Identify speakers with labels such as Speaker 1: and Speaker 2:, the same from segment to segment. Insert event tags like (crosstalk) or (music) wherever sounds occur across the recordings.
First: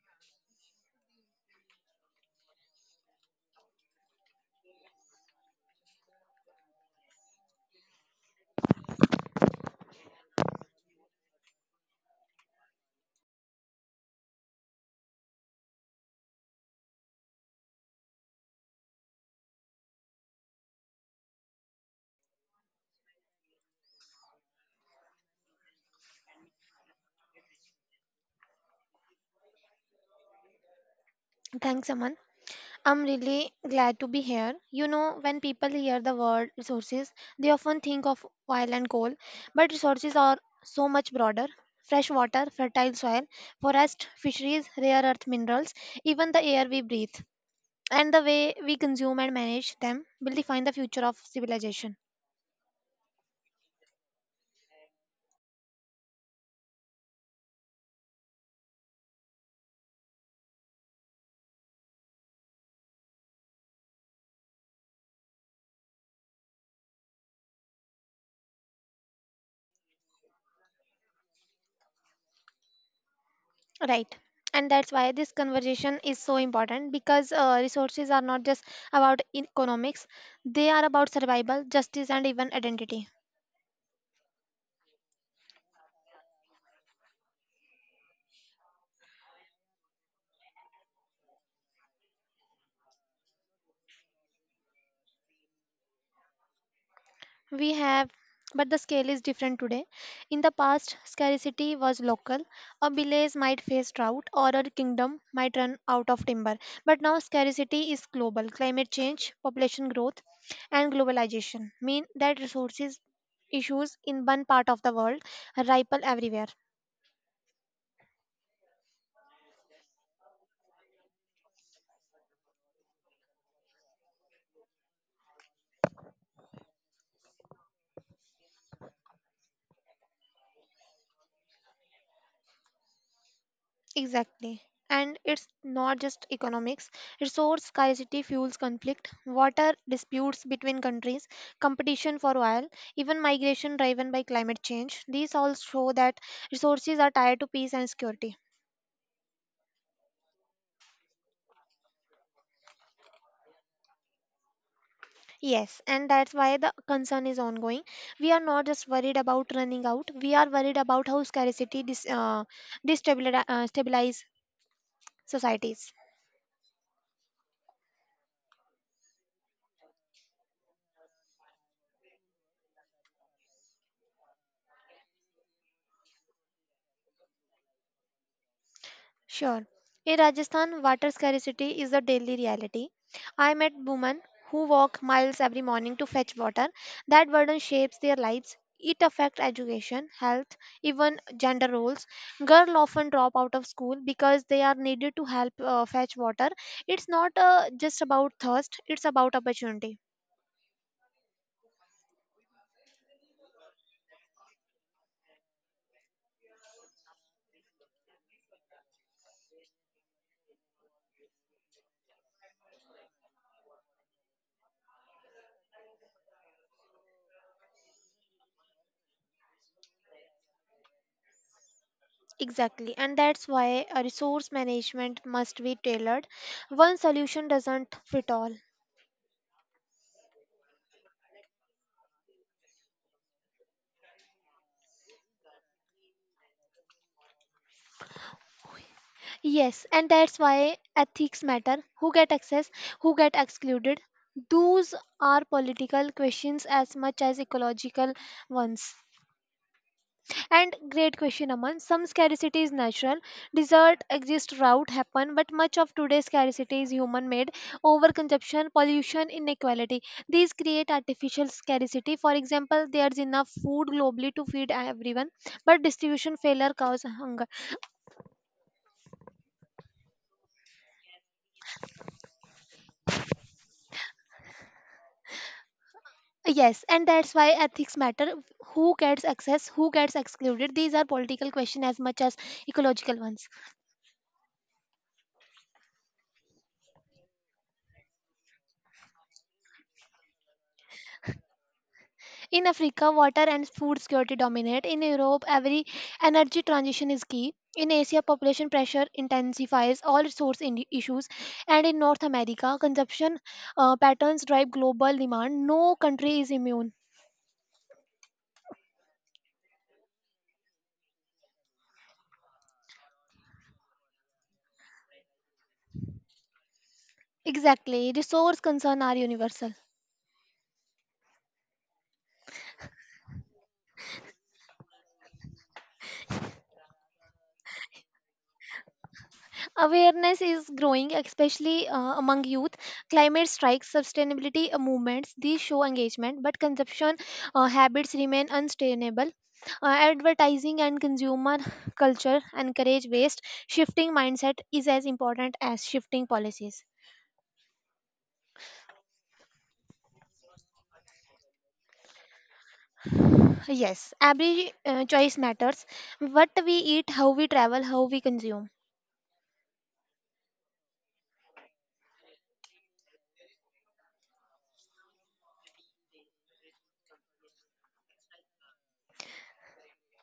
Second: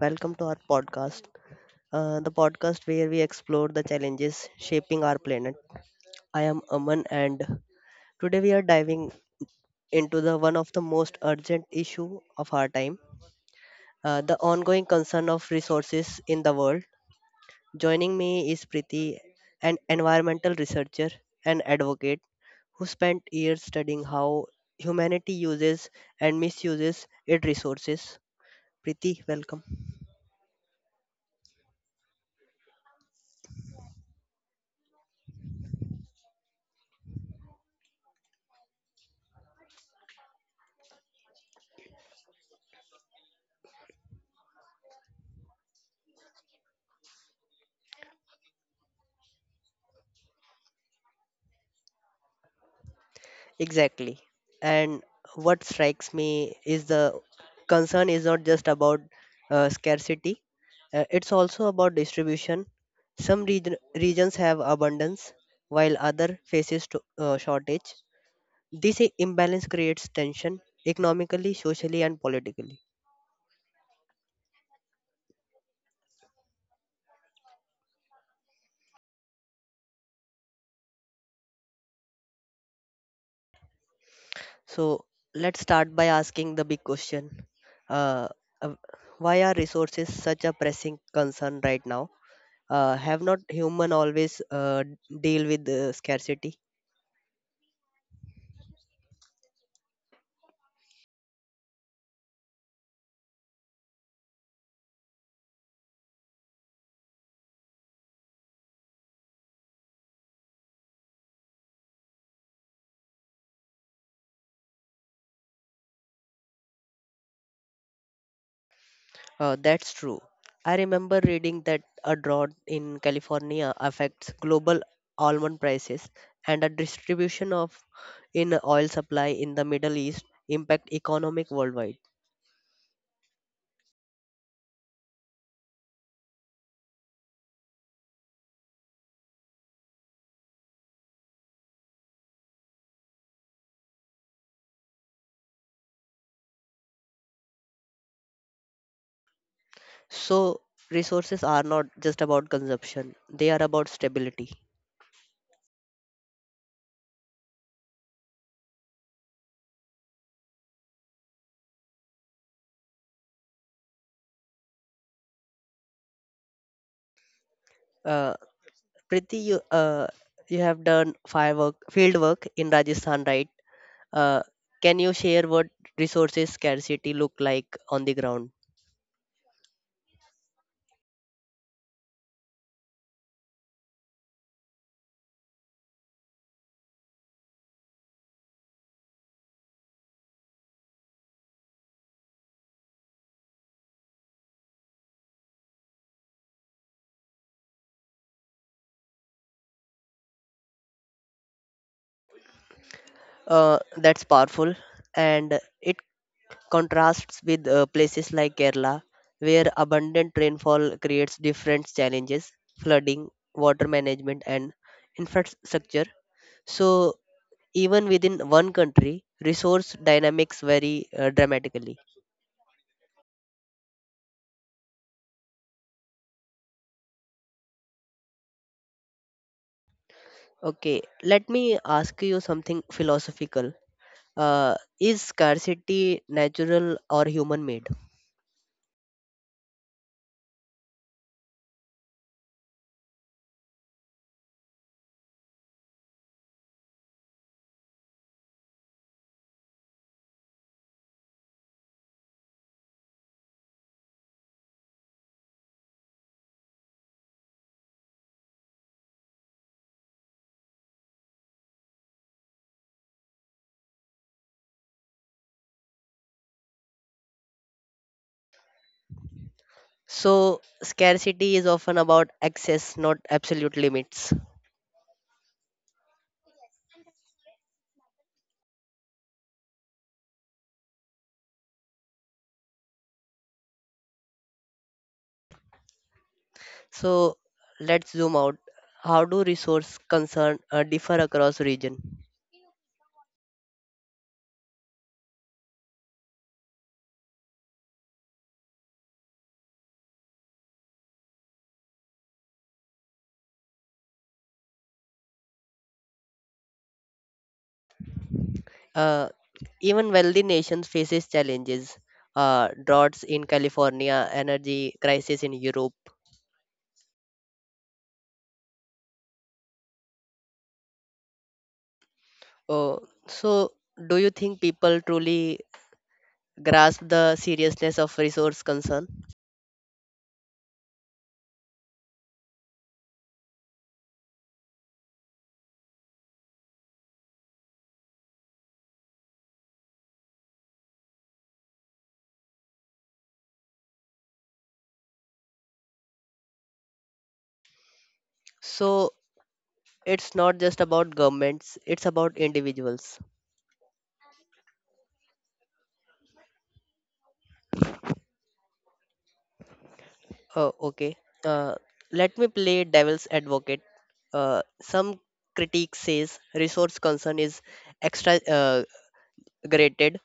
Speaker 1: Welcome to our podcast, the podcast where we explore the challenges shaping our planet. I am Aman, and today we are diving into the one of the most urgent issue of our time, the ongoing concern of resources in the world. Joining me is Priti, an environmental researcher and advocate who spent years studying how humanity uses and misuses its resources. Priti, welcome.
Speaker 2: Thanks, Aman. I'm really glad to be here. You know, when people hear the word resources, they often think of oil and coal, but resources are so much broader. Fresh water, fertile soil, forest, fisheries, rare earth minerals, even the air we breathe, and the way we consume and manage them will define the future of civilization.
Speaker 1: Exactly. And what strikes me is the concern is not just about scarcity, it's also about distribution. Regions have abundance while other faces to, shortage. This imbalance creates tension economically, socially and politically.
Speaker 2: Right. And that's why this conversation is so important because resources are not just about economics, they are about survival, justice, and even identity.
Speaker 1: So let's start by asking the big question. Uh, uh, why are resources such a pressing concern right now? Have not human always deal with scarcity?
Speaker 2: We have, but the scale is different today. In the past, scarcity was local. A village might face drought or a kingdom might run out of timber. But now, scarcity is global. Climate change, population growth, and globalization mean that resources issues in one part of the world ripple everywhere.
Speaker 1: That's true. I remember reading that a drought in California affects global almond prices, and a distribution of in oil supply in the Middle East impact economic worldwide.
Speaker 2: Exactly. And it's not just economics. Resource scarcity fuels conflict, water disputes between countries, competition for oil, even migration driven by climate change. These all show that resources are tied to peace and security.
Speaker 1: So resources are not just about consumption, they are about stability.
Speaker 2: Yes, and that's why the concern is ongoing. We are not just worried about running out, we are worried about how scarcity dis- destabilize stabilize societies.
Speaker 1: uh, Priti, you have done firework field work in Rajasthan, right? Uh, can you share what resources scarcity look like on the ground?
Speaker 2: Sure. In Rajasthan, water scarcity is a daily reality. I met women who walk miles every morning to fetch water. That burden shapes their lives. It affects education, health, even gender roles. Girls often drop out of school because they are needed to help fetch water. It's not just about thirst, it's about opportunity.
Speaker 1: That's powerful, and it contrasts with places like Kerala, where abundant rainfall creates different challenges: flooding, water management, and infrastructure. So even within one country, resource dynamics vary dramatically.
Speaker 2: Exactly, and that's why resource management must be tailored. One solution doesn't fit all.
Speaker 1: Okay, let me ask you something philosophical. Is scarcity natural or human made?
Speaker 2: Yes, and that's why ethics matter. Who get access, who get excluded? Those are political questions as much as ecological ones. And great question, Aman. Some scarcity is natural. Desert exist, drought happen, but much of today's scarcity is human-made. Overconsumption, pollution, inequality. These create artificial scarcity. For example, there's enough food globally to feed everyone, but distribution failure causes hunger.
Speaker 1: So, scarcity is often about access, not absolute limits.
Speaker 2: Yes, and that's why ethics matter. Who gets access, who gets excluded? These are political questions as much as ecological ones.
Speaker 1: So, let's zoom out. How do resource concern differ across region?
Speaker 2: In Africa, water and food security dominate. In Europe, every energy transition is key. In Asia, population pressure intensifies all issues. And in North America, consumption patterns drive global demand. No country is immune.
Speaker 1: Uh, even wealthy nations faces challenges. Droughts in California, energy crisis in Europe.
Speaker 2: Exactly, resource concerns are universal.
Speaker 1: Uh, so, do you think people truly grasp the seriousness of resource concern?
Speaker 2: Awareness is growing, especially among youth. Climate strikes, sustainability movements, these show engagement, but consumption habits remain unsustainable. Advertising and consumer (laughs) culture encourage waste. Shifting mindset is as important as shifting policies.
Speaker 1: So, it's not just about governments; it's about individuals.
Speaker 2: Yes, every choice matters. What we eat, how we travel, how we consume.
Speaker 1: Okay. Uh, let me play devil's advocate. Some critique says resource concern is extra graded.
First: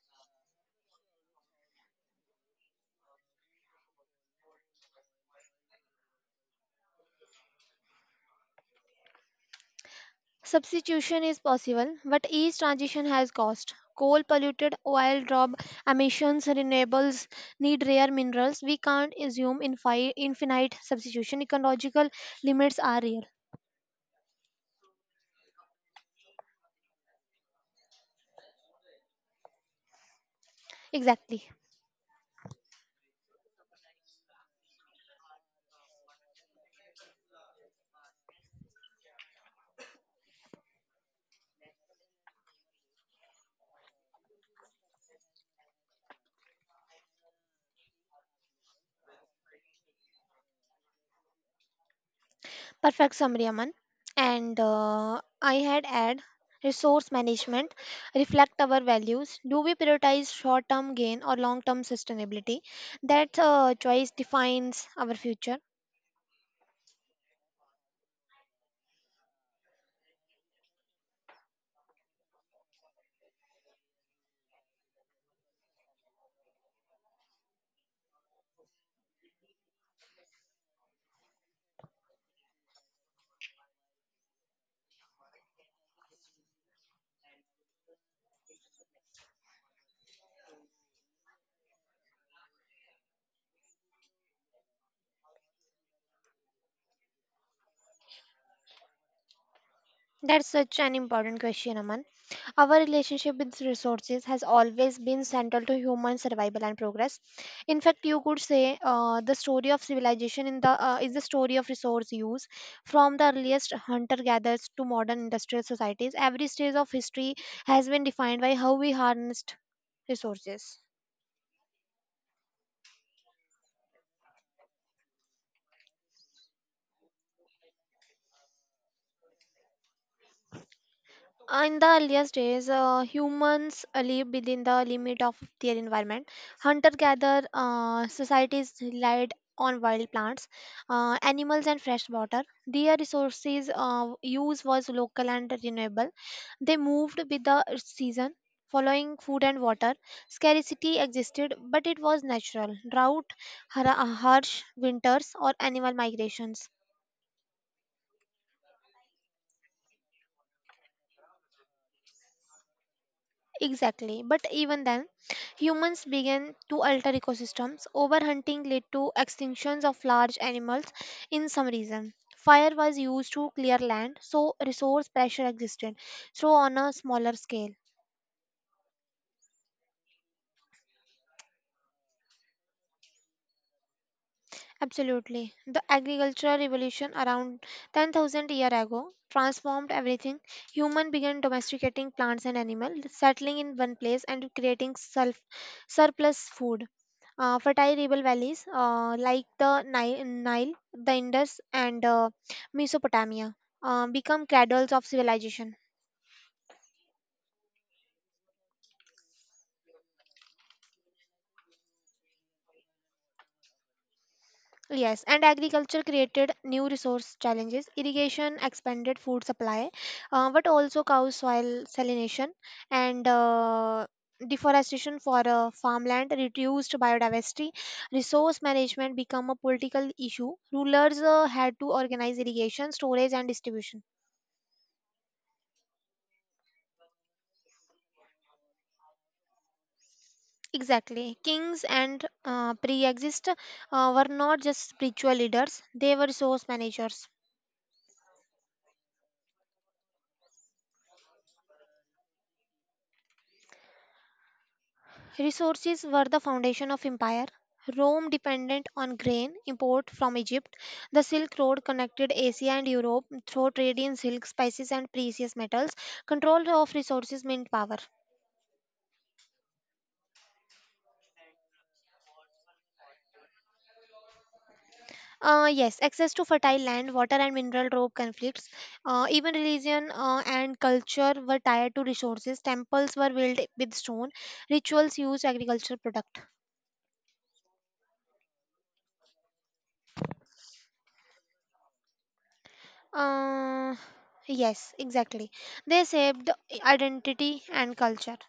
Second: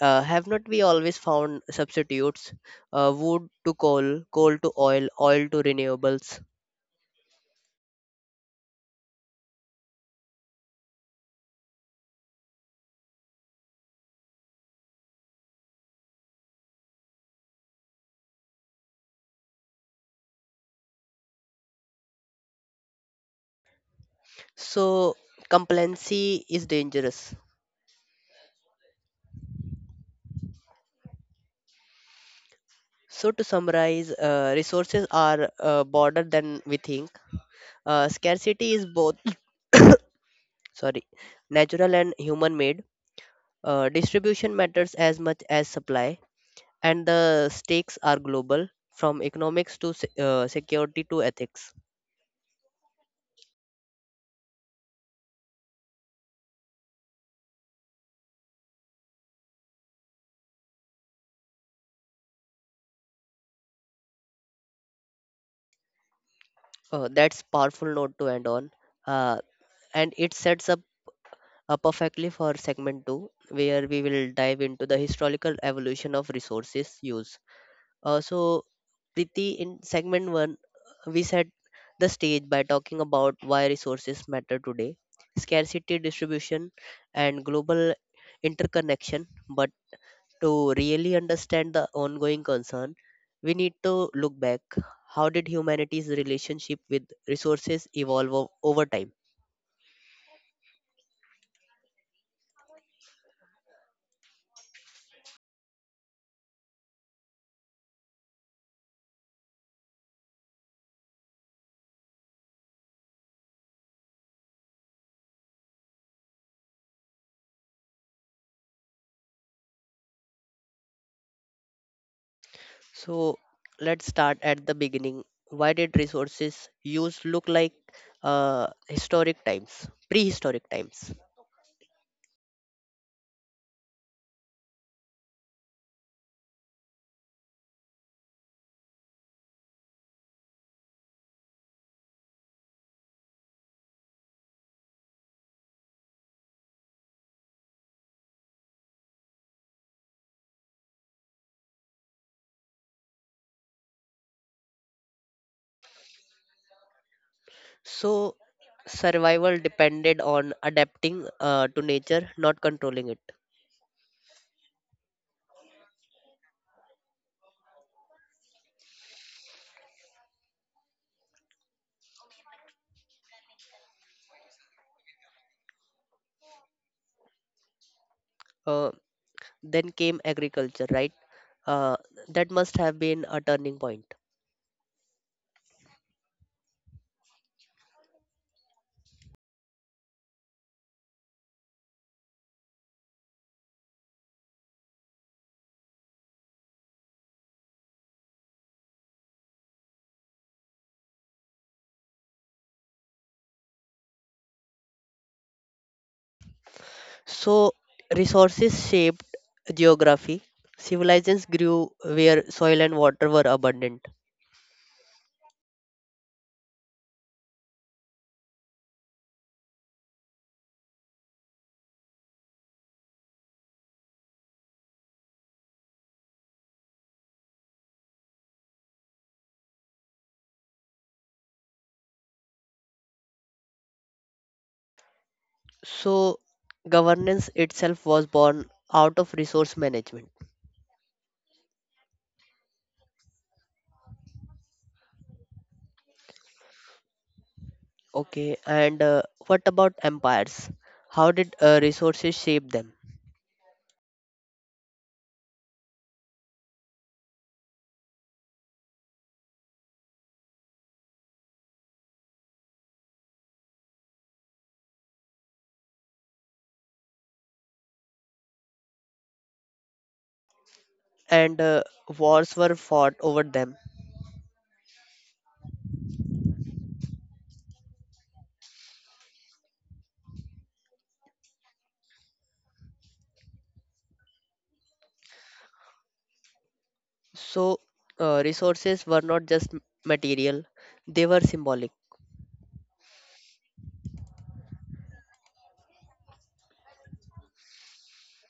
Speaker 1: Have not we always found substitutes? Wood to coal, coal to oil, oil to renewables.
Speaker 2: Substitution is possible, but each transition has cost. Coal polluted oil drop emissions, renewables need rare minerals. We can't assume infinite substitution. Ecological limits are real.
Speaker 1: So complacency is dangerous.
Speaker 2: Exactly.
Speaker 1: So to summarize, resources are broader than we think. Scarcity is both sorry natural and human made. Distribution matters as much as supply, and the stakes are global, from economics to security to ethics.
Speaker 2: Perfect summary, Aman. And I had add resource management, reflect our values. Do we prioritize short term gain or long term sustainability? That choice defines our future.
Speaker 1: Uh, that's powerful note to end on, uh, and it sets up perfectly for segment 2, where we will dive into the historical evolution of resources use. So Priti, in segment 1 we set the stage by talking about why resources matter today: scarcity, distribution, and global interconnection. But to really understand the ongoing concern, we need to look back. How did humanity's relationship with resources evolve over time?
Speaker 2: That's such an important question, Aman. Our relationship with resources has always been central to human survival and progress. In fact, you could say the story of civilization in the is the story of resource use. From the earliest hunter-gatherers to modern industrial societies, every stage of history has been defined by how we harnessed resources.
Speaker 1: So let's start at the beginning. Why did resources use look like historic times, prehistoric times?
Speaker 2: In the earliest days, humans lived within the limit of their environment. Hunter-gatherer societies relied on wild plants, animals, and fresh water. Their resources use was local and renewable. They moved with the season, following food and water. Scarcity existed, but it was natural. Drought, harsh winters, or animal migrations.
Speaker 1: So survival depended on adapting to nature, not controlling it.
Speaker 2: Exactly. But even then, humans began to alter ecosystems. Overhunting led to extinctions of large animals in some regions. Fire was used to clear land, so resource pressure existed, so on a smaller scale.
Speaker 1: Uh, then came agriculture, right? Uh, that must have been a turning point.
Speaker 2: Absolutely. The agricultural revolution around 10,000 years ago transformed everything. Human began domesticating plants and animals, settling in one place and creating self surplus food. Fertile river valleys like the Nile, the Indus, and Mesopotamia become cradles of civilization.
Speaker 1: So, resources shaped geography. Civilizations grew where soil and water were abundant.
Speaker 2: Yes, and agriculture created new resource challenges. Irrigation expanded food supply, but also caused soil salination and deforestation for farmland reduced biodiversity. Resource management became a political issue. Rulers had to organize irrigation, storage, and distribution.
Speaker 1: So, governance itself was born out of resource management.
Speaker 2: Exactly. Kings and pre exist were not just spiritual leaders, they were resource managers.
Speaker 1: Okay, and what about empires? How did resources shape them?
Speaker 2: Resources were the foundation of empire. Rome dependent on grain import from Egypt. The Silk Road connected Asia and Europe through trade in silk, spices, and precious metals. Control of resources meant power.
Speaker 1: And wars were fought over them.
Speaker 2: Yes, access to fertile land, water, and mineral drove conflicts. Even religion and culture were tied to resources. Temples were built with stone. Rituals used agricultural product.
Speaker 1: So, resources were not just material, they were symbolic.
Speaker 2: Uh, yes, exactly. They shaped identity and culture.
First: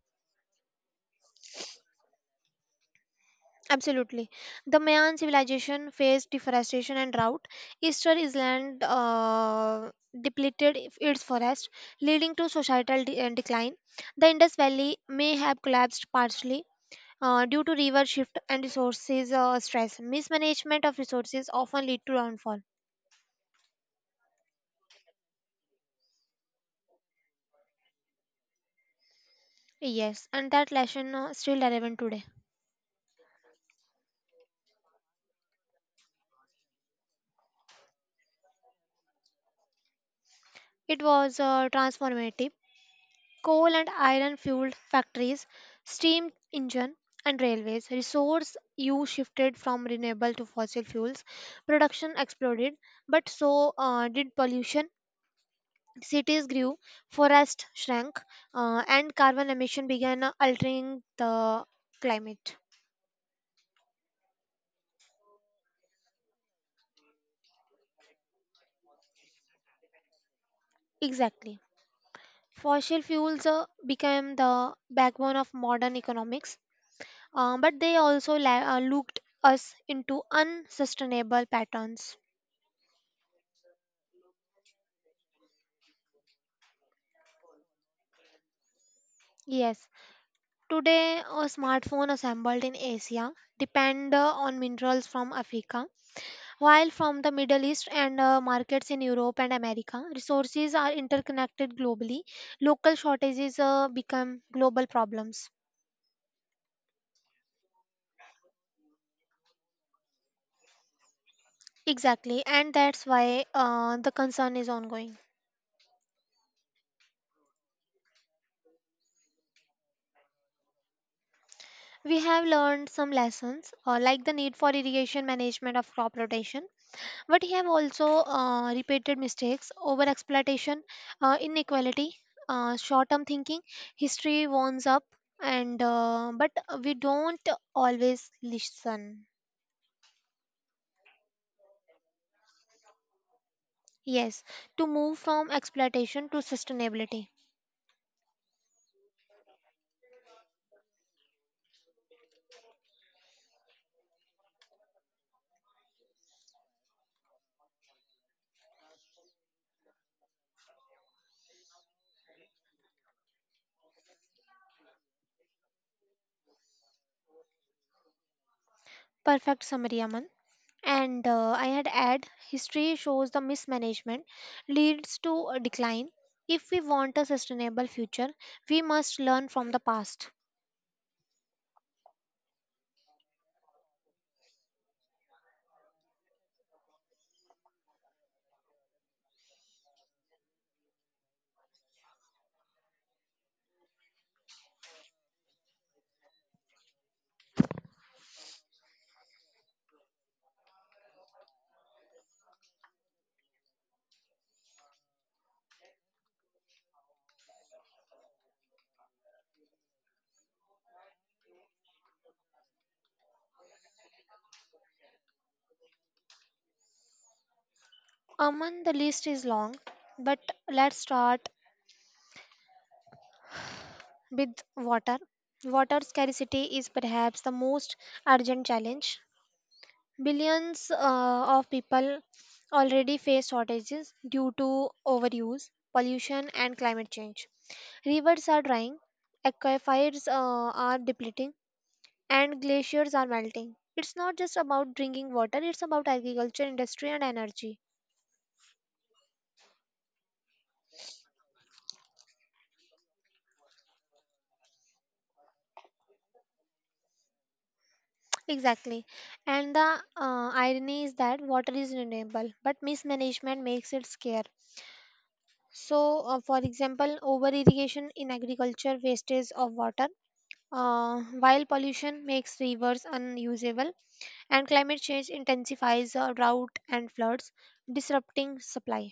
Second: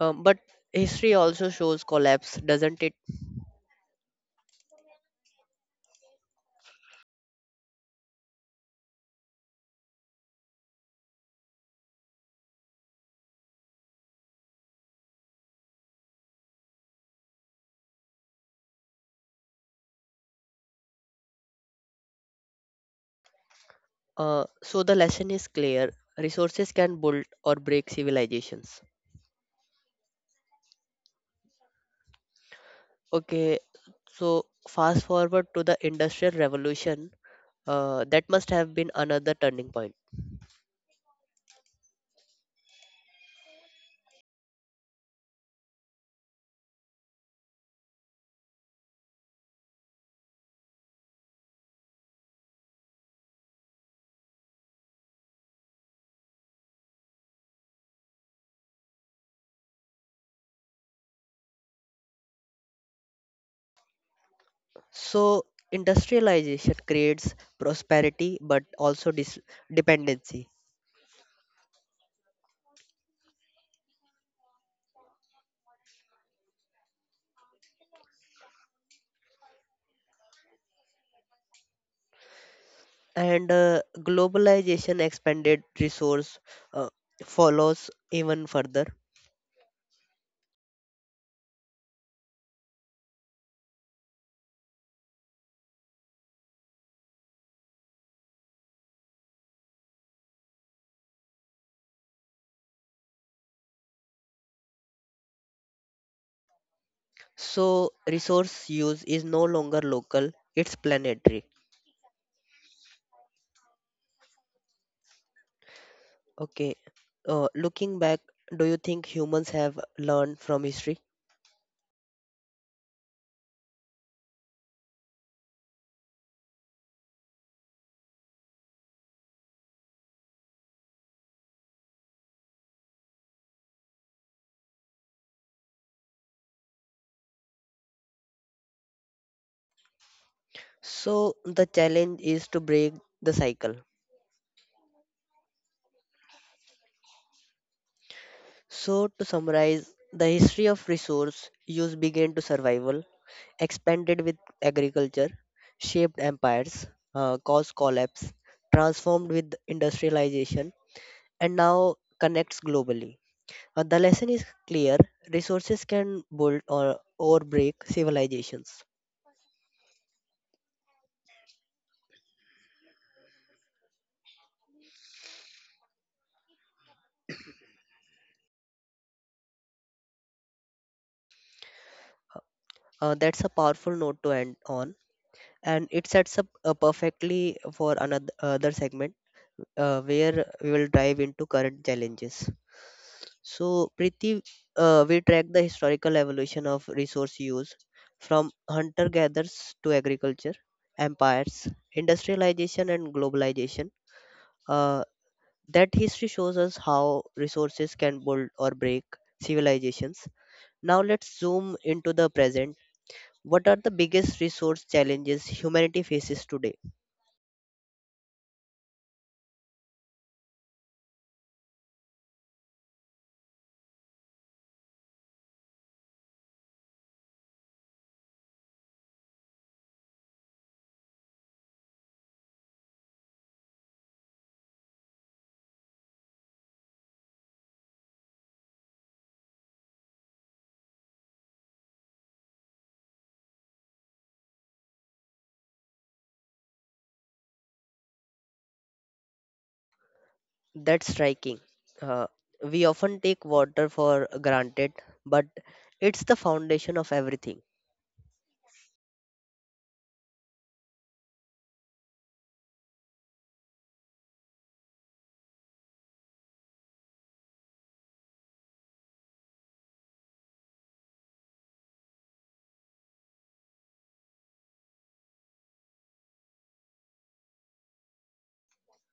Speaker 1: But history also shows collapse, doesn't it?
Speaker 2: Absolutely. The Mayan civilization faced deforestation and drought. Eastern Island depleted its forest, leading to societal decline. The Indus Valley may have collapsed partially due to river shift and resources stress. Mismanagement of resources often lead to downfall.
Speaker 1: So the lesson is clear. Resources can build or break civilizations.
Speaker 2: Yes, and that lesson still relevant today.
Speaker 1: Okay, so fast forward to the Industrial Revolution. That must have been another turning point.
Speaker 2: It was transformative coal and iron fueled factories, steam engine and railways. Resource use shifted from renewable to fossil fuels. Production exploded, but so did pollution. Cities grew, forests shrank, and carbon emission began altering the climate.
Speaker 1: So industrialization creates prosperity but also dependency.
Speaker 2: Exactly. Fossil fuels became the backbone of modern economics, but they also looked us into unsustainable patterns.
Speaker 1: And globalization expanded resource uh, follows even further.
Speaker 2: Yes, today, a smartphone assembled in Asia depend on minerals from Africa, while from the Middle East and markets in Europe and America, resources are interconnected globally. Local shortages become global problems.
Speaker 1: So resource use is no longer local, it's planetary.
Speaker 2: Exactly, and that's why the concern is ongoing.
Speaker 1: Okay. Looking back, do you think humans have learned from history?
Speaker 2: We have learned some lessons, like the need for irrigation management of crop rotation, but he have also repeated mistakes, over exploitation, inequality, short term thinking. History warns up, and but we don't always listen.
Speaker 1: So, the challenge is to break the cycle.
Speaker 2: Yes, to move from exploitation to sustainability.
Speaker 1: So, to summarize, the history of resource use began to survival, expanded with agriculture, shaped empires, caused collapse, transformed with industrialization, and now connects globally. The lesson is clear: resources can build or break civilizations.
Speaker 2: Perfect summary, Aman. And I had add history shows the mismanagement leads to a decline. If we want a sustainable future, we must learn from the past.
Speaker 1: That's a powerful note to end on, and it sets up perfectly for another other segment, where we will dive into current challenges. So, Priti, we track the historical evolution of resource use from hunter gatherers to agriculture, empires, industrialization, and globalization. Uh, that history shows us how resources can build or break civilizations. Now, let's zoom into the present. What are the biggest resource challenges humanity faces today?
Speaker 2: Aman, the list is long, but let's start with water. Water scarcity is perhaps the most urgent challenge. Billions of people already face shortages due to overuse, pollution, and climate change. Rivers are drying, aquifers are depleting, and glaciers are melting. It's not just about drinking water, it's about agriculture, industry, and energy.
Speaker 1: That's striking. Uh, we often take water for granted, but it's the foundation of everything.
Speaker 2: Exactly. And the irony is that water is renewable, but mismanagement makes it scarce. So, for example, over irrigation in agriculture wastes of water, while pollution makes rivers unusable, and climate change intensifies drought and floods, disrupting supply.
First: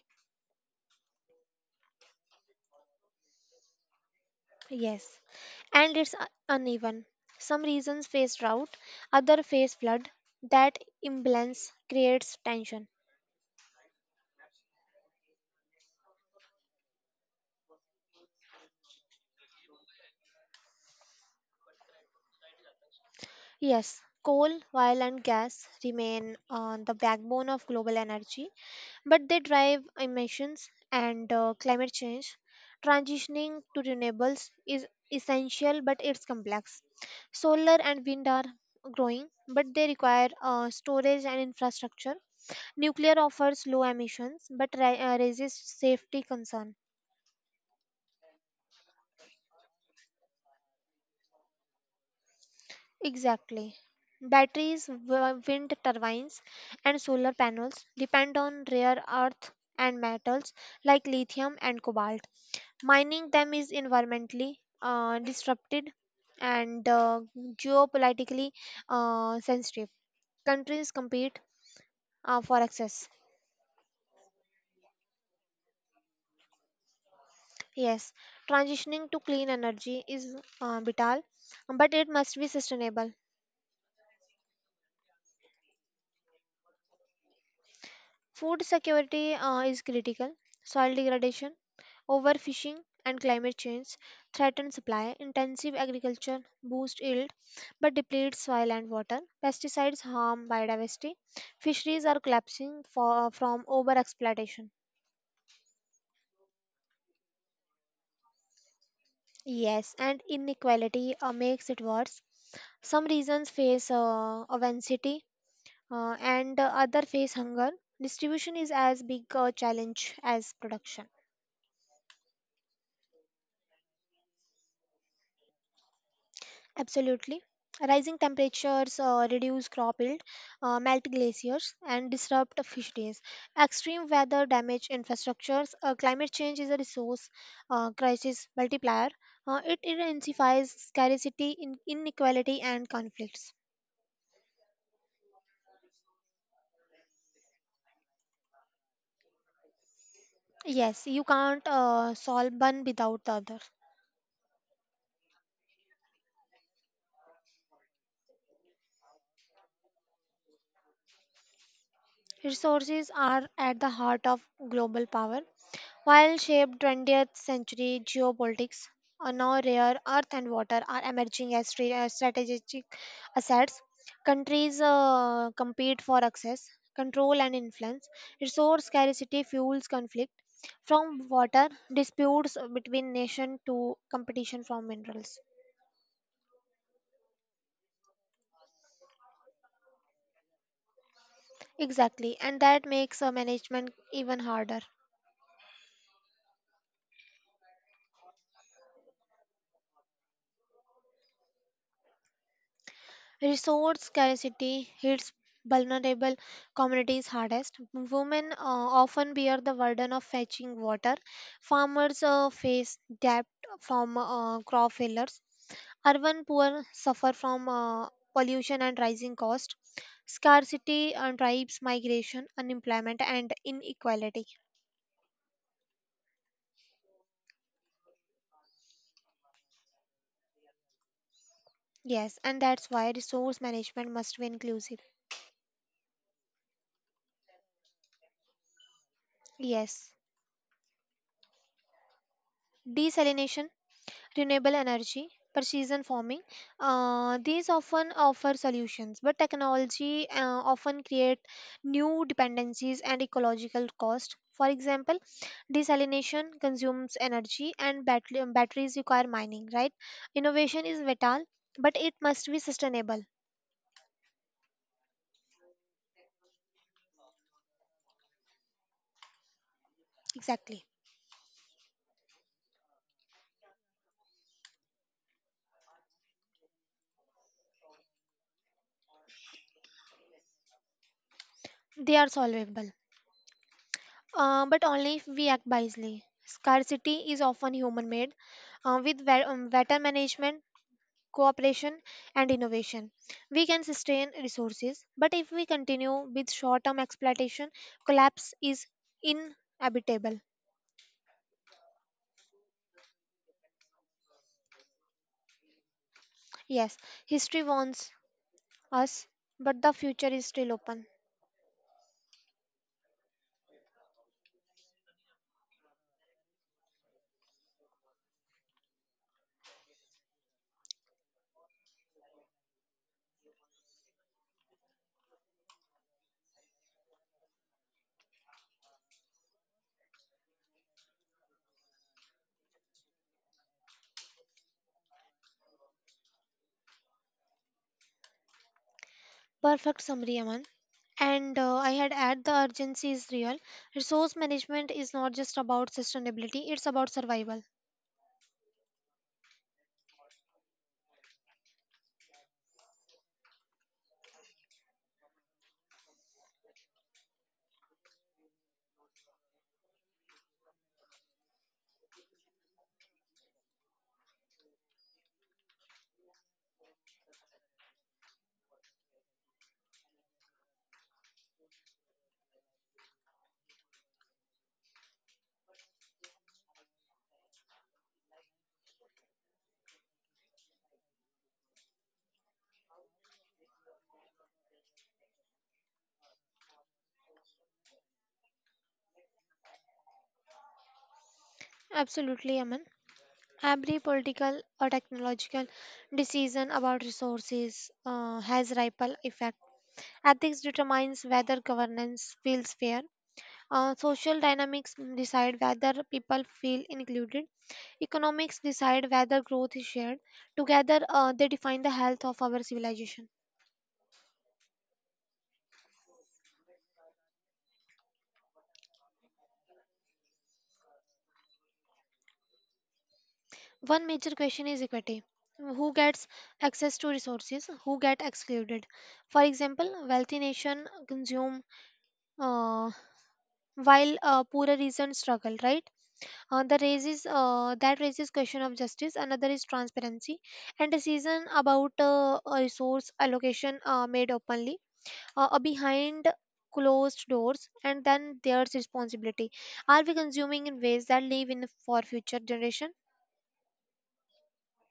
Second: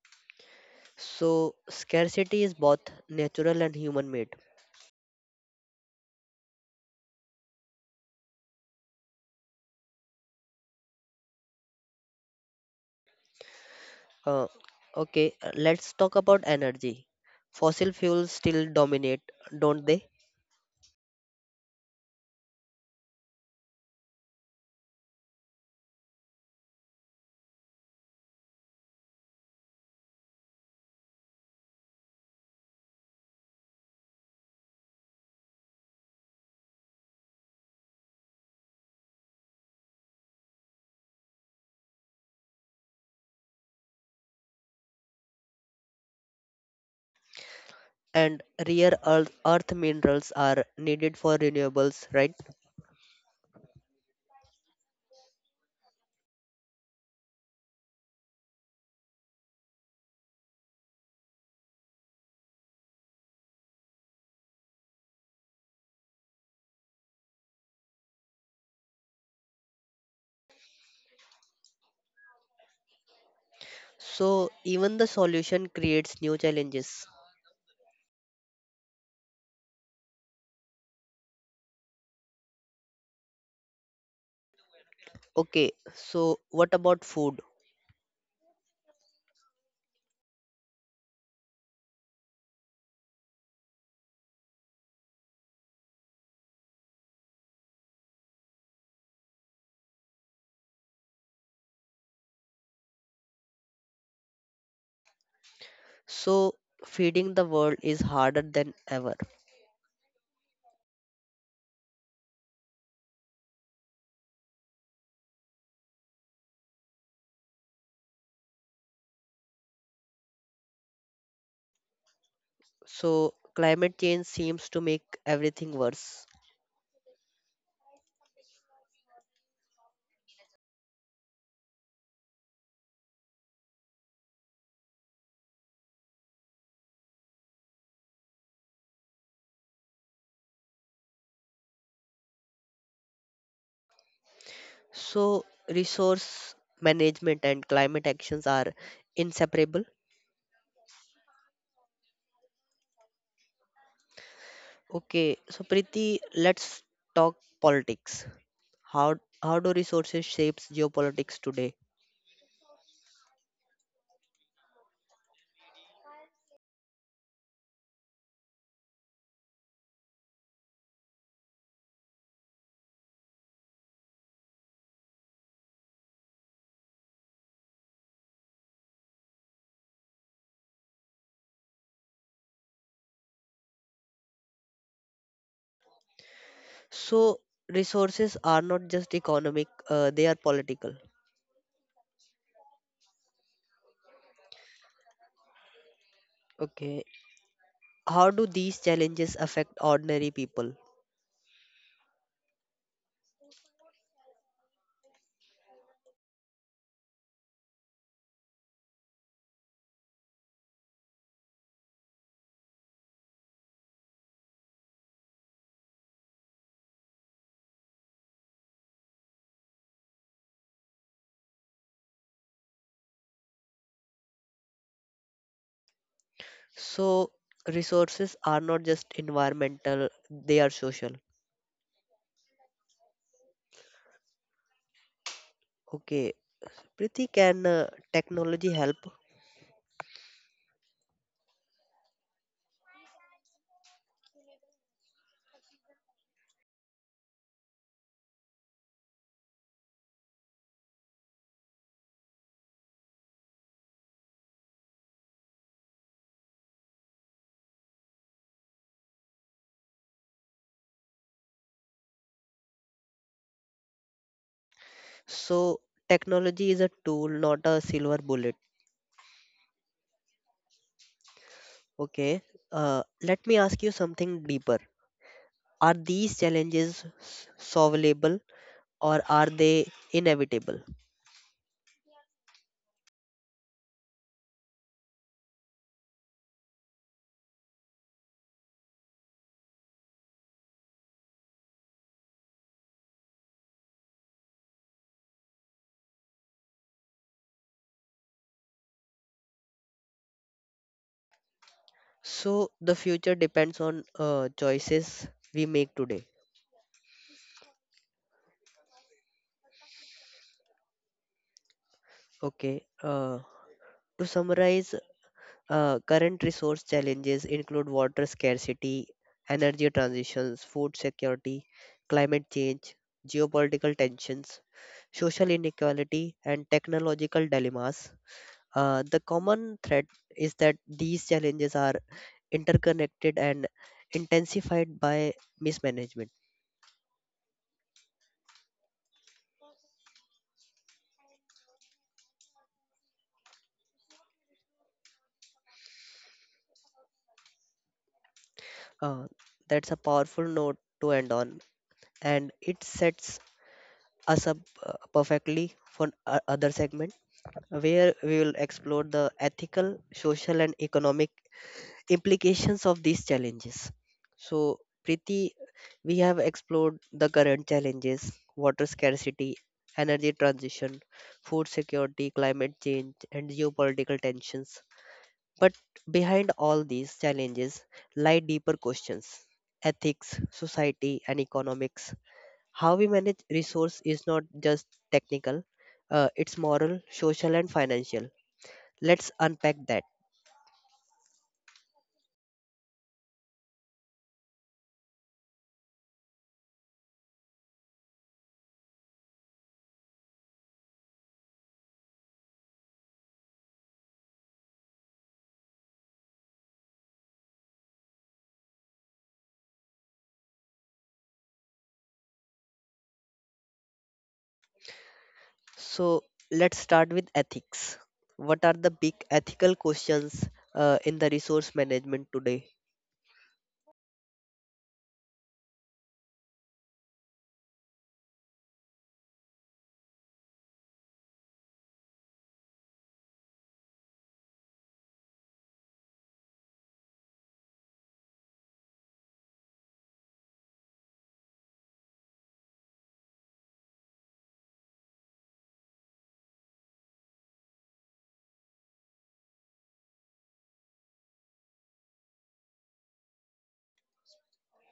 Speaker 1: So, scarcity is both natural and human made.
Speaker 2: Yes, and it's uneven. Some regions face drought, other face flood. That imbalance creates tension.
Speaker 1: Uh, okay, let's talk about energy. Fossil fuels still dominate, don't they?
Speaker 2: Yes, coal, oil, and gas remain the backbone of global energy, but they drive emissions and climate change. Transitioning to renewables is essential, but it's complex. Solar and wind are growing, but they require storage and infrastructure. Nuclear offers low emissions, but raises safety concern.
Speaker 1: And earth minerals are needed for renewables, right?
Speaker 2: Exactly. Batteries, wind turbines, and solar panels depend on rare earth and metals like lithium and cobalt. Mining them is environmentally disrupted and geopolitically sensitive. Countries compete for access.
Speaker 1: So, even the solution creates new challenges.
Speaker 2: Yes, transitioning to clean energy is vital, but it must be sustainable.
Speaker 1: Okay, so what about food?
Speaker 2: Food security is critical. Soil degradation, overfishing, and climate change threaten supply. Intensive agriculture boosts yield but depletes soil and water. Pesticides harm biodiversity. Fisheries are collapsing for, from overexploitation.
Speaker 1: So, feeding the world is harder than ever.
Speaker 2: Yes, and inequality makes it worse. Some regions face obesity and other face hunger. Distribution is as big a challenge as production.
Speaker 1: So, climate change seems to make everything worse.
Speaker 2: Absolutely. Rising temperatures reduce crop yield, melt glaciers, and disrupt fish days. Extreme weather damage infrastructures. Climate change is a resource crisis multiplier. It intensifies scarcity, inequality, and conflicts.
Speaker 1: So, resource management and climate actions are inseparable.
Speaker 2: Yes, you can't solve one without the other.
Speaker 1: Okay, so Preeti, let's talk politics. How how do resources shapes geopolitics today?
Speaker 2: Resources are at the heart of global power. While shaped 20th century geopolitics, now rare earth and water are emerging as strategic assets. Countries compete for access, control, and influence. Resource scarcity fuels conflict. From water disputes between nations to competition for minerals.
Speaker 1: So, resources are not just economic; they are political.
Speaker 2: Exactly, and that makes management even harder.
Speaker 1: Okay, how do these challenges affect ordinary people?
Speaker 2: Resource scarcity hits vulnerable communities hardest. Women often bear the burden of fetching water. Farmers face debt from crop failures. Urban poor suffer from pollution and rising cost. Scarcity drives migration, unemployment, and inequality.
Speaker 1: So resources are not just environmental, they are social.
Speaker 2: Yes, and that's why resource management must be inclusive.
Speaker 1: Okay, Prithi, can technology help?
Speaker 2: Yes. Desalination renewable energy, precision farming. These often offer solutions, but technology often create new dependencies and ecological cost. For example, desalination consumes energy and batteries require mining, right? Innovation is vital, but it must be sustainable.
Speaker 1: So technology is a tool, not a silver bullet.
Speaker 2: Exactly.
Speaker 1: Okay, let me ask you something deeper. Are these challenges solvable, or are they inevitable?
Speaker 2: They are solvable, but only if we act wisely. Scarcity is often human made. With vet- better management, cooperation, and innovation. We can sustain resources, but if we continue with short term exploitation, collapse is inevitable.
Speaker 1: So the future depends on choices we make today.
Speaker 2: Yes, history warns us, but the future is still open.
Speaker 1: Okay, to summarize. Current resource challenges include water scarcity, energy transitions, food security, climate change, geopolitical tensions, social inequality, and technological dilemmas. The common thread is that these challenges are interconnected and intensified by mismanagement.
Speaker 2: Perfect summary, Aman. And I had add the urgency is real. Resource management is not just about sustainability, it's about survival.
Speaker 1: Uh, that's a powerful note to end on, and it sets us up perfectly for other segments, where we will explore the ethical, social, and economic implications of these challenges. So, Preeti, we have explored the current challenges: water scarcity, energy transition, food security, climate change, and geopolitical tensions. But behind all these challenges lie deeper questions: ethics, society, and economics. How we manage resource is not just technical, it's moral, social, and financial. Let's unpack that.
Speaker 2: Absolutely, Aman. Every political or technological decision about resources has ripple effect. Ethics determines whether governance feels fair. Social dynamics decide whether people feel included. Economics decide whether growth is shared. Together, they define the health of our civilization.
Speaker 1: So, let's start with ethics. What are the big ethical questions in the resource management today?
Speaker 2: One major question is equity. Who gets access to resources? Who get excluded? For example, wealthy nation consume uh, while poorer regions struggle, right? That raises question of justice. Another is transparency, and decision about resource allocation made openly behind closed doors. And then there's responsibility. Are we consuming in ways that leave in for future generation?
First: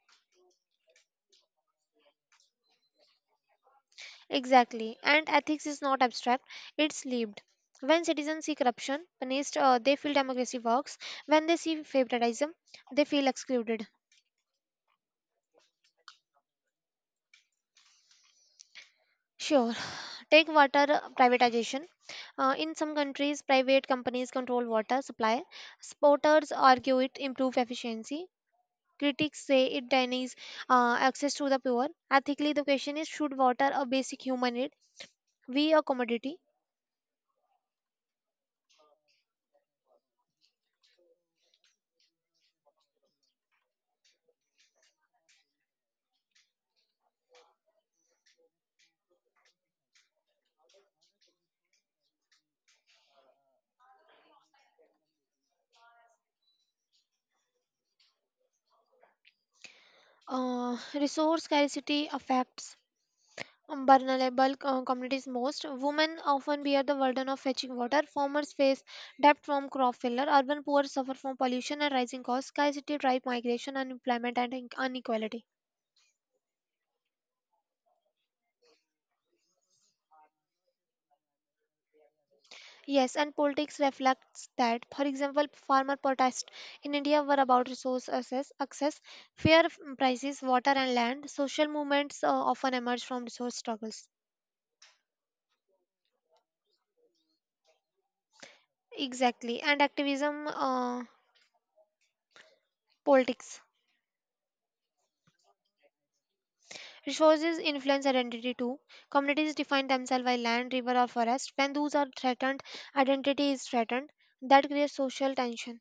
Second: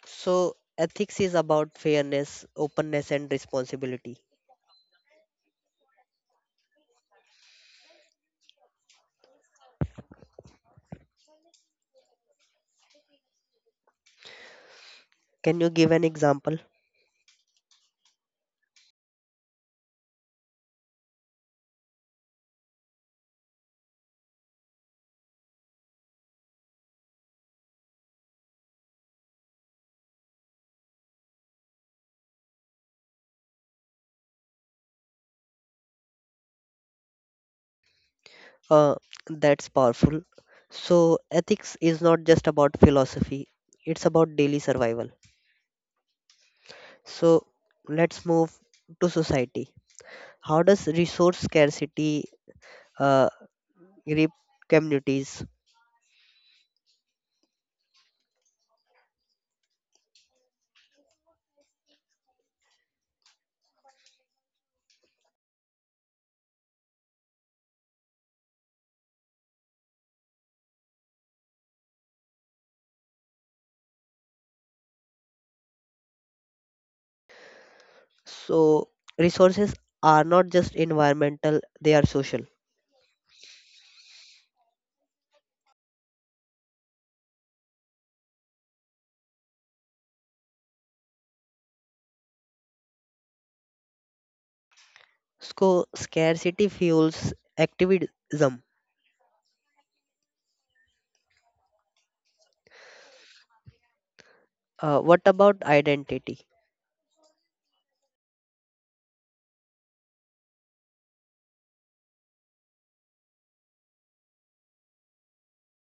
Speaker 1: So, ethics is about fairness, openness, and responsibility.
Speaker 2: Exactly, and ethics is not abstract, it's lived. When citizens see corruption punished, they feel democracy works. When they see favoritism, they feel excluded.
Speaker 1: Can you give an example?
Speaker 2: Sure. Take water privatization. In some countries, private companies control water supply. Supporters argue it improves efficiency. Critics say it denies access to the poor. Ethically, the question is, should water, a basic human need, be a commodity?
Speaker 1: Uh, that's powerful. So, ethics is not just about philosophy, it's about daily survival. So, let's move to society. How does resource scarcity uh, grip communities?
Speaker 2: Resource scarcity affects vulnerable communities most. Women often bear the burden of fetching water. Farmers face debt from crop failure. Urban poor suffer from pollution and rising costs. Scarcity drive migration, unemployment, and inequality.
Speaker 1: So resources are not just environmental, they are social.
Speaker 2: Yes, and politics reflects that. For example, farmer protests in India were about resource access, access, prices, water, and land. Social movements often emerge from resource struggles.
Speaker 1: So scarcity fuels activism.
Speaker 2: Exactly, and activism, politics.
Speaker 1: What about identity?
Speaker 2: Resources influence identity too. Communities define themselves by land, river, or forest. When those are threatened, identity is threatened. That creates social tension.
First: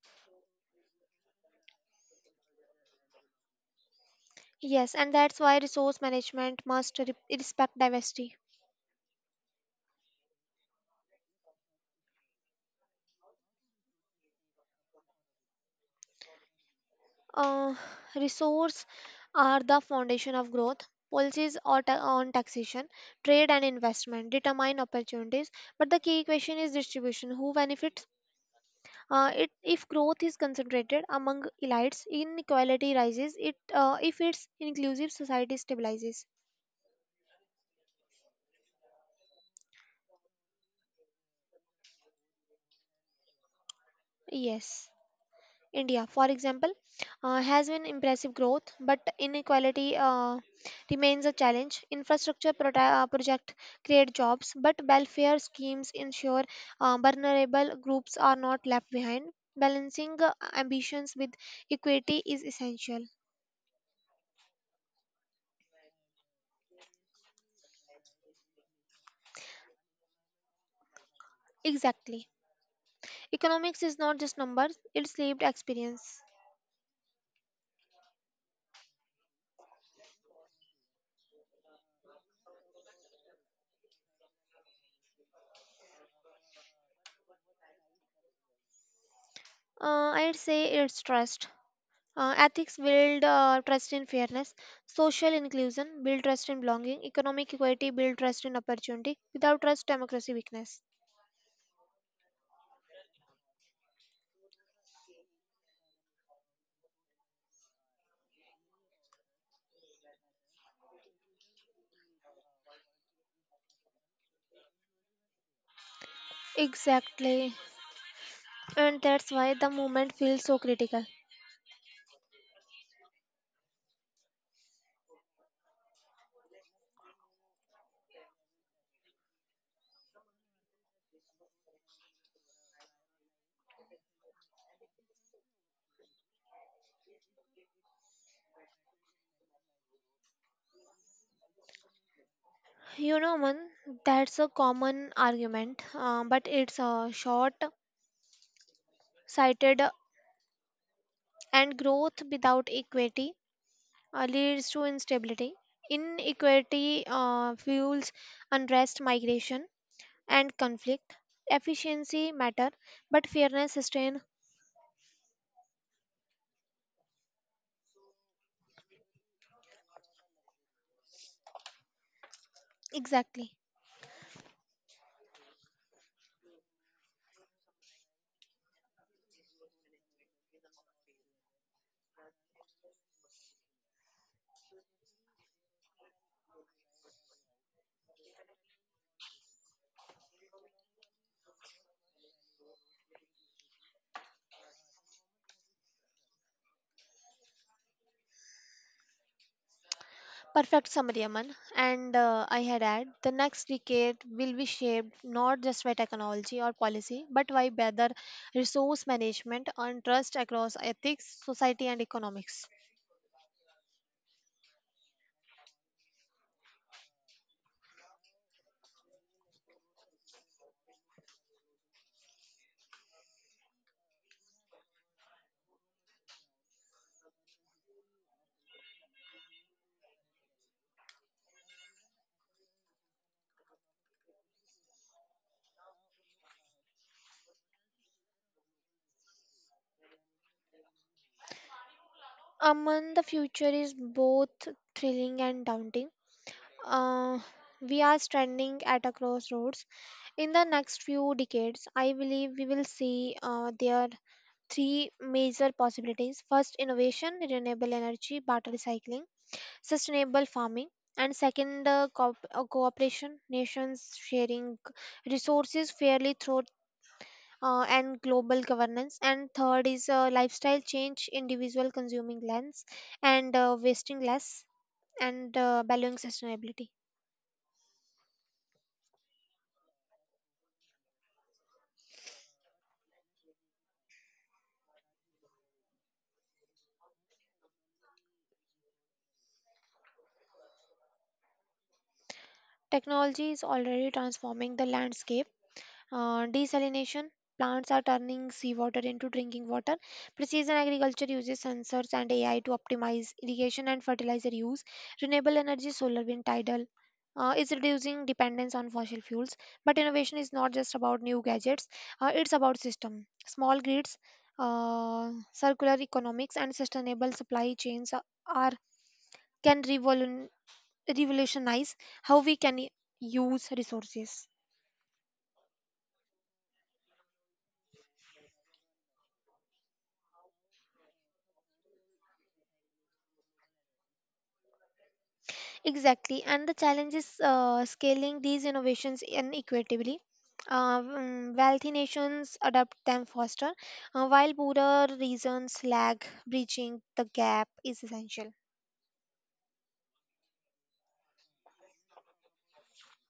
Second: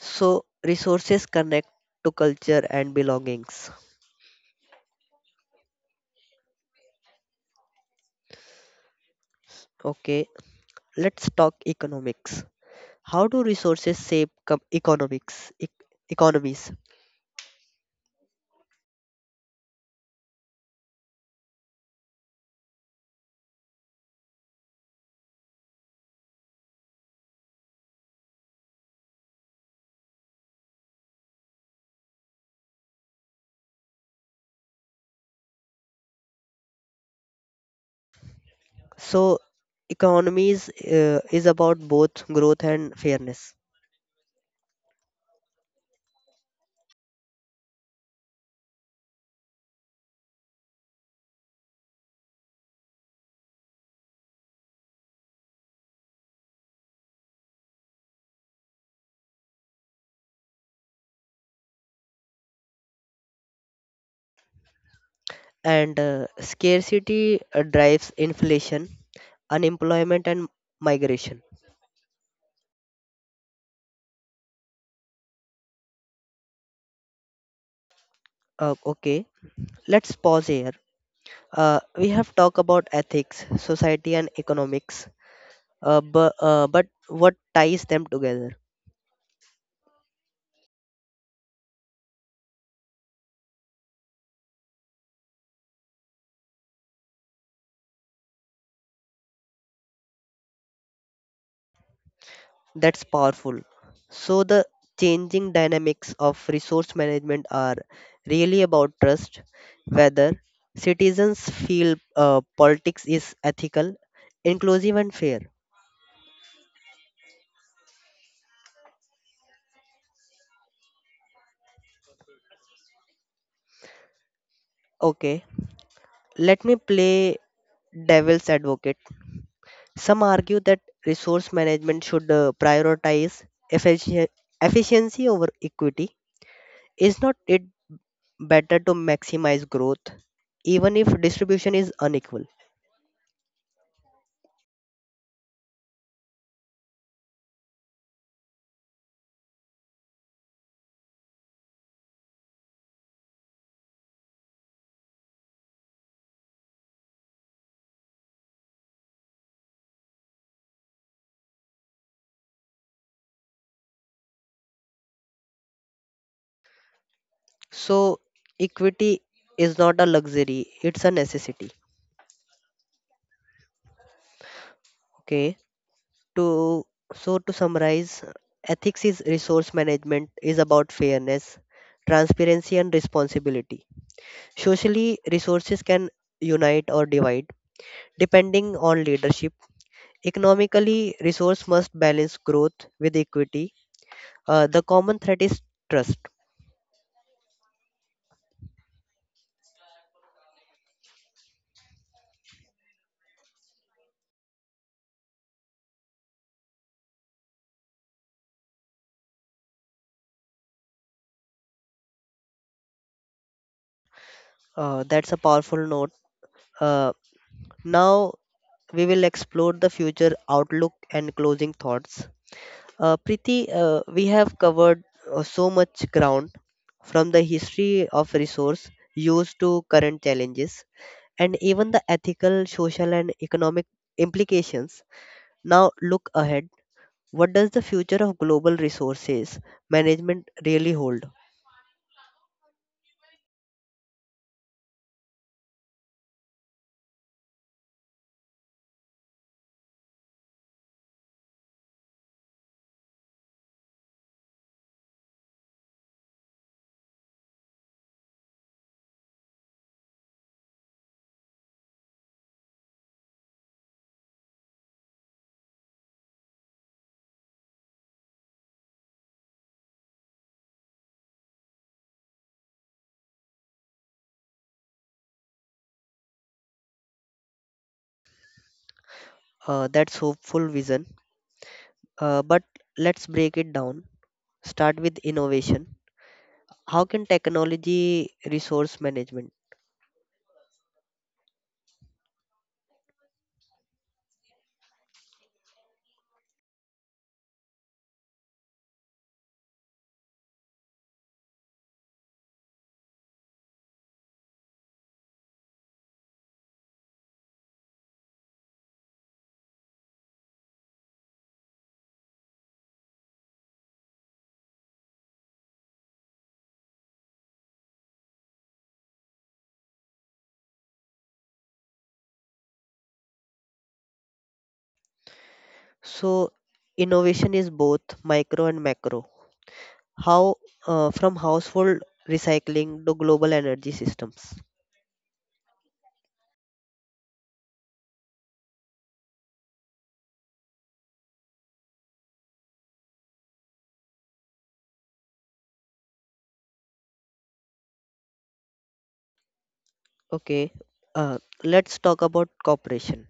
Speaker 1: So resources connect to culture and belongings.
Speaker 2: Yes, and that's why resource management must respect diversity.
Speaker 1: Okay, let's talk economics. How do resources shape economics? Economies.
Speaker 2: Uh, Resource are the foundation of growth. Policies or on taxation, trade, and investment determine opportunities, but the key question is distribution. Who benefits? If growth is concentrated among elites, inequality rises. If it's inclusive, society stabilizes.
Speaker 1: So economies is about both growth and fairness.
Speaker 2: Yes. India, for example, has been impressive growth, but inequality remains a challenge. Infrastructure project create jobs, but welfare schemes ensure vulnerable groups are not left behind. Balancing ambitions with equity is essential.
Speaker 1: And scarcity drives inflation, unemployment and migration.
Speaker 2: Exactly. Economics is not just numbers, it's lived experience.
Speaker 1: Okay, let's pause here. We have talked about ethics, society, and economics, but what ties them together?
Speaker 2: I'd say it's trust. Ethics build trust in fairness. Social inclusion build trust in belonging. Economic equality build trust in opportunity. Without trust, democracy weakness.
Speaker 1: That's powerful. So, the changing dynamics of resource management are really about trust, whether citizens feel politics is ethical, inclusive, and fair.
Speaker 2: Exactly. And that's why the movement feels so critical.
Speaker 1: Okay, let me play devil's advocate. Some argue that resource management should prioritize effici- efficiency over equity. Is not it better to maximize growth even if distribution is unequal?
Speaker 2: You know, man, that's a common argument, but it's short sighted, and growth without equity leads to instability. Inequality fuels unrest, migration, and conflict. Efficiency matter, but fairness sustain.
Speaker 1: So, equity is not a luxury, it's a necessity.
Speaker 2: Exactly.
Speaker 1: Okay, to to summarize, ethics is resource management is about fairness, transparency, and responsibility. Socially, resources can unite or divide depending on leadership. Economically, resource must balance growth with equity. The common threat is trust.
Speaker 2: Perfect summary, Aman. And I had add the next decade will be shaped not just by technology or policy, but by better resource management and trust across ethics, society, and economics.
Speaker 1: That's a powerful note. Uh, now we will explore the future outlook and closing thoughts. Preeti, we have covered so much ground, from the history of resource use to current challenges and even the ethical, social, and economic implications. Now look ahead. What does the future of global resources management really hold?
Speaker 2: Aman, the future is both thrilling and daunting. Uh, we are standing at a crossroads. In the next few decades, I believe we will see there three major possibilities. First, innovation, renewable energy, water recycling, sustainable farming. And second, cooperation, nations sharing resources fairly through and global governance. And third is lifestyle change, individual consuming less and wasting less, and valuing sustainability.
Speaker 1: That's hopeful vision. But let's break it down. Start with innovation. How can technology resource management?
Speaker 2: Technology is already transforming the landscape. Desalination plants are turning seawater into drinking water. Precision agriculture uses sensors and AI to optimize irrigation and fertilizer use. Renewable energy, solar, wind, tidal, is reducing dependence on fossil fuels. But innovation is not just about new gadgets, it's about system. Small grids, circular economics, and sustainable supply chains are- can revolutionize how we use resources.
Speaker 1: So, innovation is both micro and macro. How from household recycling to global energy systems.
Speaker 2: Exactly, and the challenge is scaling these innovations inequitably. Wealthy nations adopt them faster, while poorer regions lag. Bridging the gap is essential.
Speaker 1: Okay, uh, let's talk about cooperation.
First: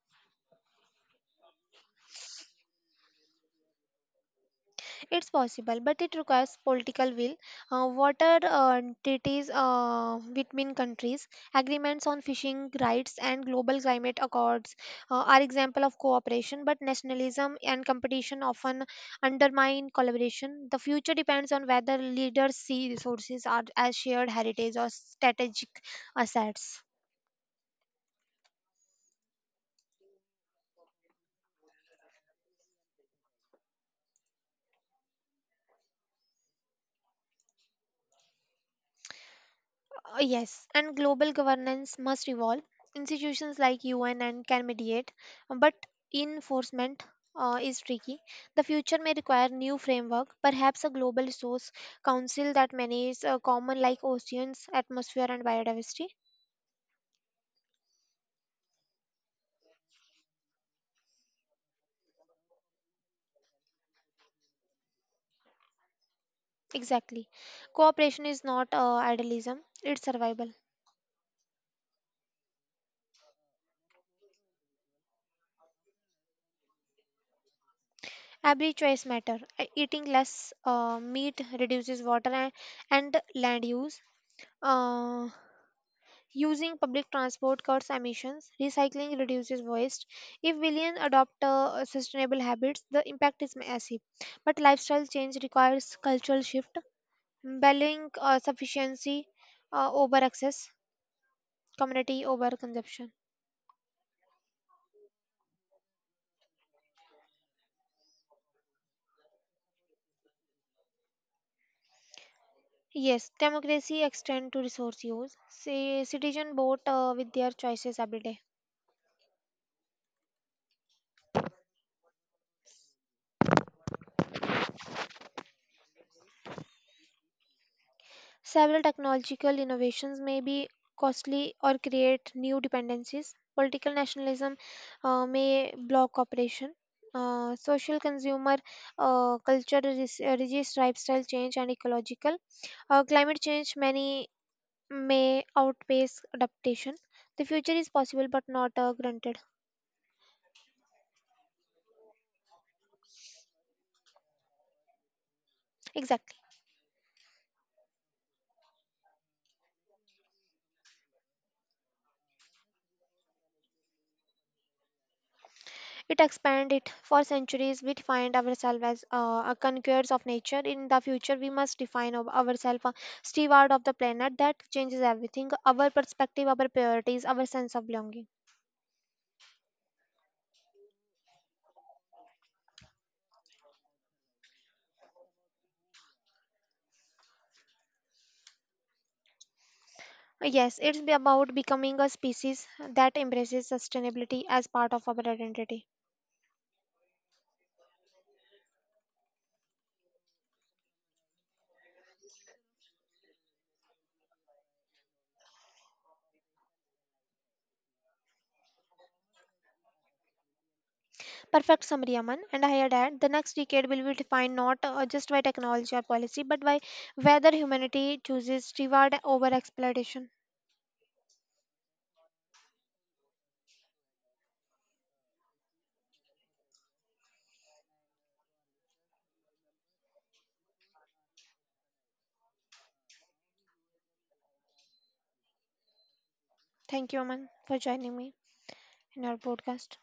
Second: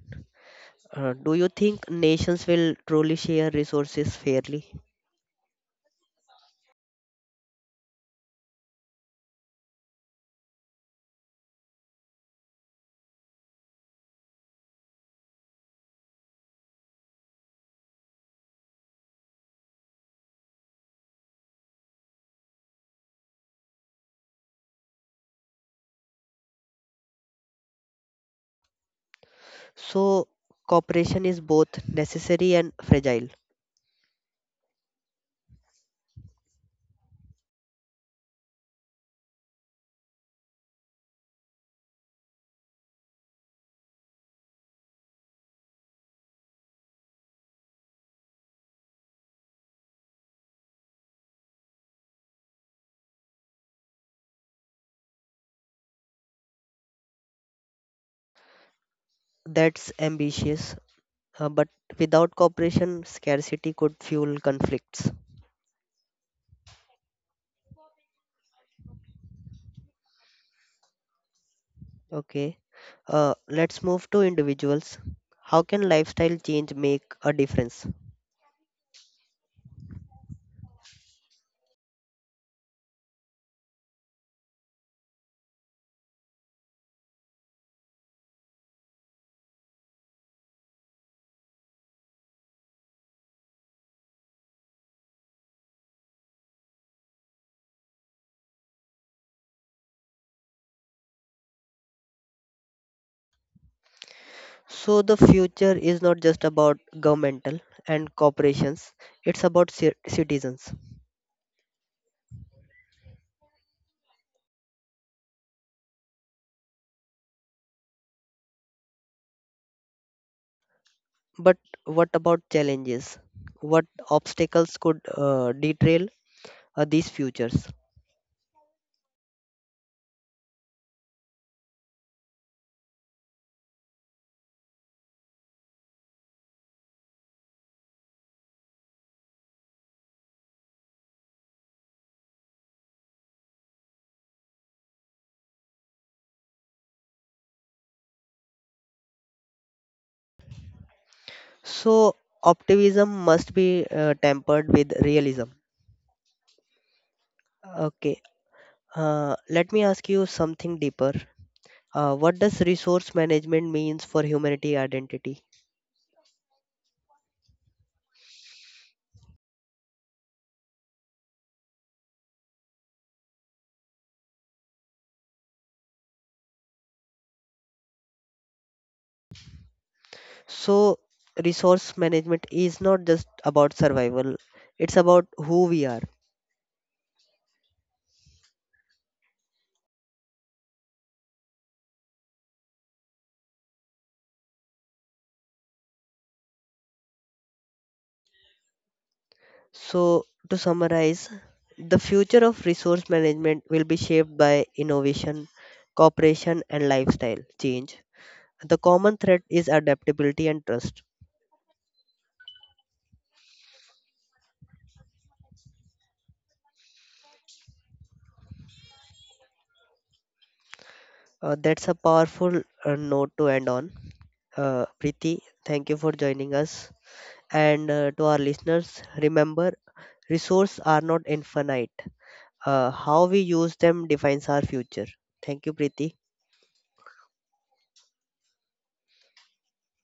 Speaker 1: Do you think nations will truly share resources fairly?
Speaker 2: It's possible, but it requires political will. Water treaties between countries, agreements on fishing rights, and global climate accords are example of cooperation. But nationalism and competition often undermine collaboration. The future depends on whether leaders see resources are as shared heritage or strategic assets.
Speaker 1: So, cooperation is both necessary and fragile.
Speaker 2: Yes, and global governance must evolve. Institutions like UN and can mediate, but enforcement is tricky. The future may require new framework, perhaps a global resource council that manages common like oceans, atmosphere, and biodiversity.
Speaker 1: That's ambitious. But without cooperation, scarcity could fuel conflicts.
Speaker 2: Exactly, cooperation is not idealism; it's survival.
Speaker 1: Okay, let's move to individuals. How can lifestyle change make a difference?
Speaker 2: Every choice matter. Eating less meat reduces water and land use. Uh, Using public transport cuts emissions, recycling reduces waste. If millions adopt sustainable habits, the impact is massive. But lifestyle change requires cultural shift, balancing sufficiency over excess, community over consumption.
Speaker 1: So, the future is not just about governmental and corporations, it's about citizens.
Speaker 2: Yes, democracy extend to resource use. Say, citizen vote with their choices every day.
Speaker 1: But what about challenges? What obstacles could derail these futures?
Speaker 2: Several technological innovations may be costly or create new dependencies. Political nationalism may block cooperation. Social consumer culture resists lifestyle change and ecological. Climate change many may outpace adaptation. The future is possible but not granted.
Speaker 1: So, optimism must be tempered with realism.
Speaker 2: Exactly.
Speaker 1: Okay, let me ask you something deeper. What does resource management means for humanity identity?
Speaker 2: It expand it. For centuries, we defined ourselves as a conquerors of nature. In the future, we must define ourselves a steward of the planet. That changes everything, our perspective, our priorities, our sense of belonging.
Speaker 1: So, resource management is not just about survival; it's about who we are.
Speaker 2: Yes, it's be about becoming a species that embraces sustainability as part of our identity.
Speaker 1: So, to summarize, the future of resource management will be shaped by innovation, cooperation, and lifestyle change. The common thread is adaptability and trust.
Speaker 2: Perfect summary, Aman. And I had add the next decade will be defined not just by technology or policy, but by whether humanity chooses reward over exploitation.
Speaker 1: That's a powerful note to end on. Preeti, thank you for joining us. And to our listeners, remember: resources are not infinite. How we use them defines our future. Thank you, Preeti.
Speaker 2: Thank you, Aman, for joining me in our podcast.